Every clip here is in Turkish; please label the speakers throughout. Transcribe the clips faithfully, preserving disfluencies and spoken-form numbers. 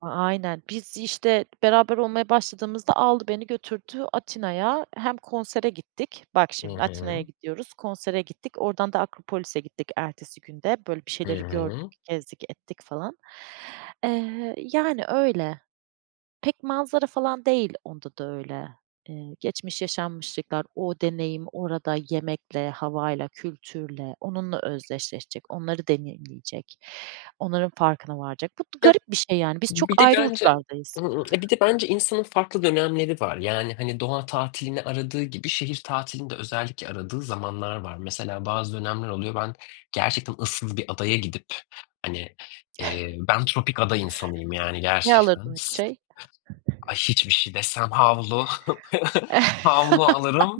Speaker 1: A aynen. Biz, işte, beraber olmaya başladığımızda aldı beni, götürdü Atina'ya. Hem konsere gittik. Bak,
Speaker 2: Hı
Speaker 1: şimdi Atina'ya
Speaker 2: hı.
Speaker 1: gidiyoruz, konsere gittik. Oradan da Akropolis'e gittik ertesi gün de. Böyle, bir
Speaker 2: Hı
Speaker 1: şeyleri gördük,
Speaker 2: hı.
Speaker 1: gezdik ettik, falan. Eee, yani, öyle. Pek manzara falan değil, onda da öyle. Eee, geçmiş yaşanmışlıklar, o deneyim, orada yemekle, havayla, kültürle onunla özdeşleşecek, onları deneyimleyecek, onların farkına varacak. Bu
Speaker 2: Ya,
Speaker 1: garip bir şey, yani. Biz çok
Speaker 2: bir de
Speaker 1: ayrı
Speaker 2: bence
Speaker 1: uçlardayız.
Speaker 2: Hıı, ya, bir de bence insanın farklı dönemleri var. Yani, hani, doğa tatilini aradığı gibi şehir tatilini de özellikle aradığı zamanlar var. Mesela, bazı dönemler oluyor ben gerçekten ıssız bir adaya gidip, hani, eee, ben tropik ada insanıyım, yani,
Speaker 1: Ne
Speaker 2: gerçekten
Speaker 1: alırdın üç
Speaker 2: s
Speaker 1: şey?
Speaker 2: Ay, hiçbir şey desem havlu, havlu alırım,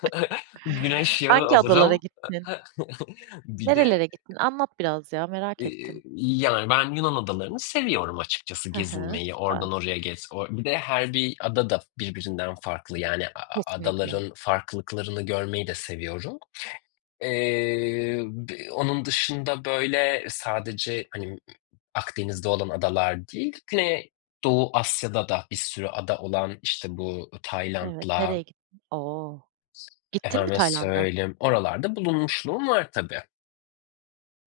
Speaker 2: güneş yağı
Speaker 1: Hangi adalara
Speaker 2: alırım.
Speaker 1: gittin?
Speaker 2: Bir de
Speaker 1: Nerelere gittin? Anlat biraz, ya, merak
Speaker 2: Eee,
Speaker 1: ettim.
Speaker 2: yani, ben Yunan adalarını seviyorum açıkçası
Speaker 1: Hı hı,
Speaker 2: gezinmeyi,
Speaker 1: süper.
Speaker 2: oradan oraya gez. O bir de her bir ada da birbirinden farklı. Yani, a a
Speaker 1: Kesinlikle.
Speaker 2: adaların farklılıklarını görmeyi de seviyorum. Eee, b onun dışında, böyle, sadece hani, Akdeniz'de olan adalar değil, Güney Doğu Asya'da da bir sürü ada olan, işte, bu
Speaker 1: Evet,
Speaker 2: Tayland'la
Speaker 1: nereye gittin? O! Gittin mi
Speaker 2: Efendime
Speaker 1: Tayland'a?
Speaker 2: söyleyeyim, oralarda bulunmuşluğum var, tabii.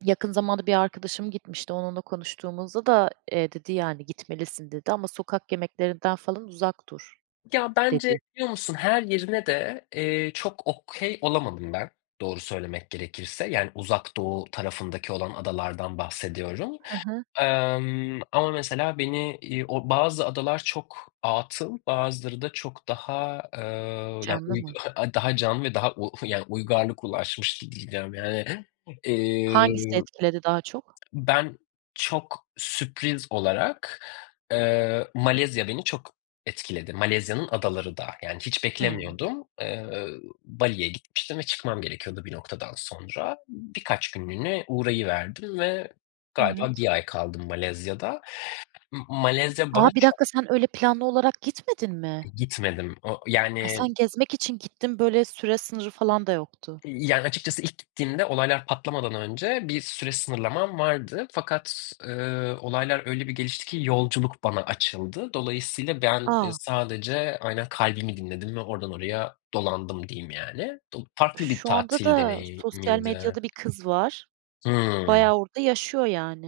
Speaker 1: Yakın zamanda bir arkadaşım gitmişti. Onunla konuştuğumuzda da, eee, dedi, yani, "Gitmelisin," dedi. Ama "sokak yemeklerinden falan uzak dur,"
Speaker 2: Ya, bence
Speaker 1: dedi.
Speaker 2: biliyor musun, her yerine de, eee, çok okay olamadım ben, doğru söylemek gerekirse. Yani, Uzak Doğu tarafındaki olan adalardan bahsediyorum.
Speaker 1: Hı hı.
Speaker 2: Emm, ama, mesela, beni, iii, o bazı adalar çok atıl, bazıları da çok daha, eee, yani,
Speaker 1: Canlı
Speaker 2: uy
Speaker 1: mı?
Speaker 2: daha canlı ve daha u yani, uygarlık ulaşmış di diyeceğim yani.
Speaker 1: Hangisini
Speaker 2: Emm
Speaker 1: etkiledi daha çok?
Speaker 2: Ben çok sürpriz olarak, eee, Malezya beni çok etkiledi. Malezya'nın adaları da yani hiç
Speaker 1: Hımm.
Speaker 2: beklemiyordum. Eee, Bali'ye gitmiştim ve çıkmam gerekiyordu bir noktadan sonra. Birkaç günlüğüne uğrayıverdim ve galiba
Speaker 1: Evet.
Speaker 2: bir ay kaldım Malezya'da. Imm, Malezya bana
Speaker 1: A, bir
Speaker 2: çok
Speaker 1: dakika, sen öyle planlı olarak gitmedin mi?
Speaker 2: Gitmedim, o
Speaker 1: Ha,
Speaker 2: yani
Speaker 1: sen gezmek için gittin, böyle, süre sınırı falan da yoktu.
Speaker 2: Yani, açıkçası ilk gittiğimde olaylar patlamadan önce bir süre sınırlamam vardı fakat, ııı, olaylar öyle bir gelişti ki, yolculuk bana açıldı. Dolayısıyla ben, ııı,
Speaker 1: A!
Speaker 2: sadece aynen kalbimi dinledim ve oradan oraya dolandım diyeyim, yani. Do farklı bir
Speaker 1: Şu anda
Speaker 2: tatil
Speaker 1: da sosyal
Speaker 2: deneyimiydi.
Speaker 1: medyada bir kız var.
Speaker 2: Hımm.
Speaker 1: Bayağı orada yaşıyor, yani.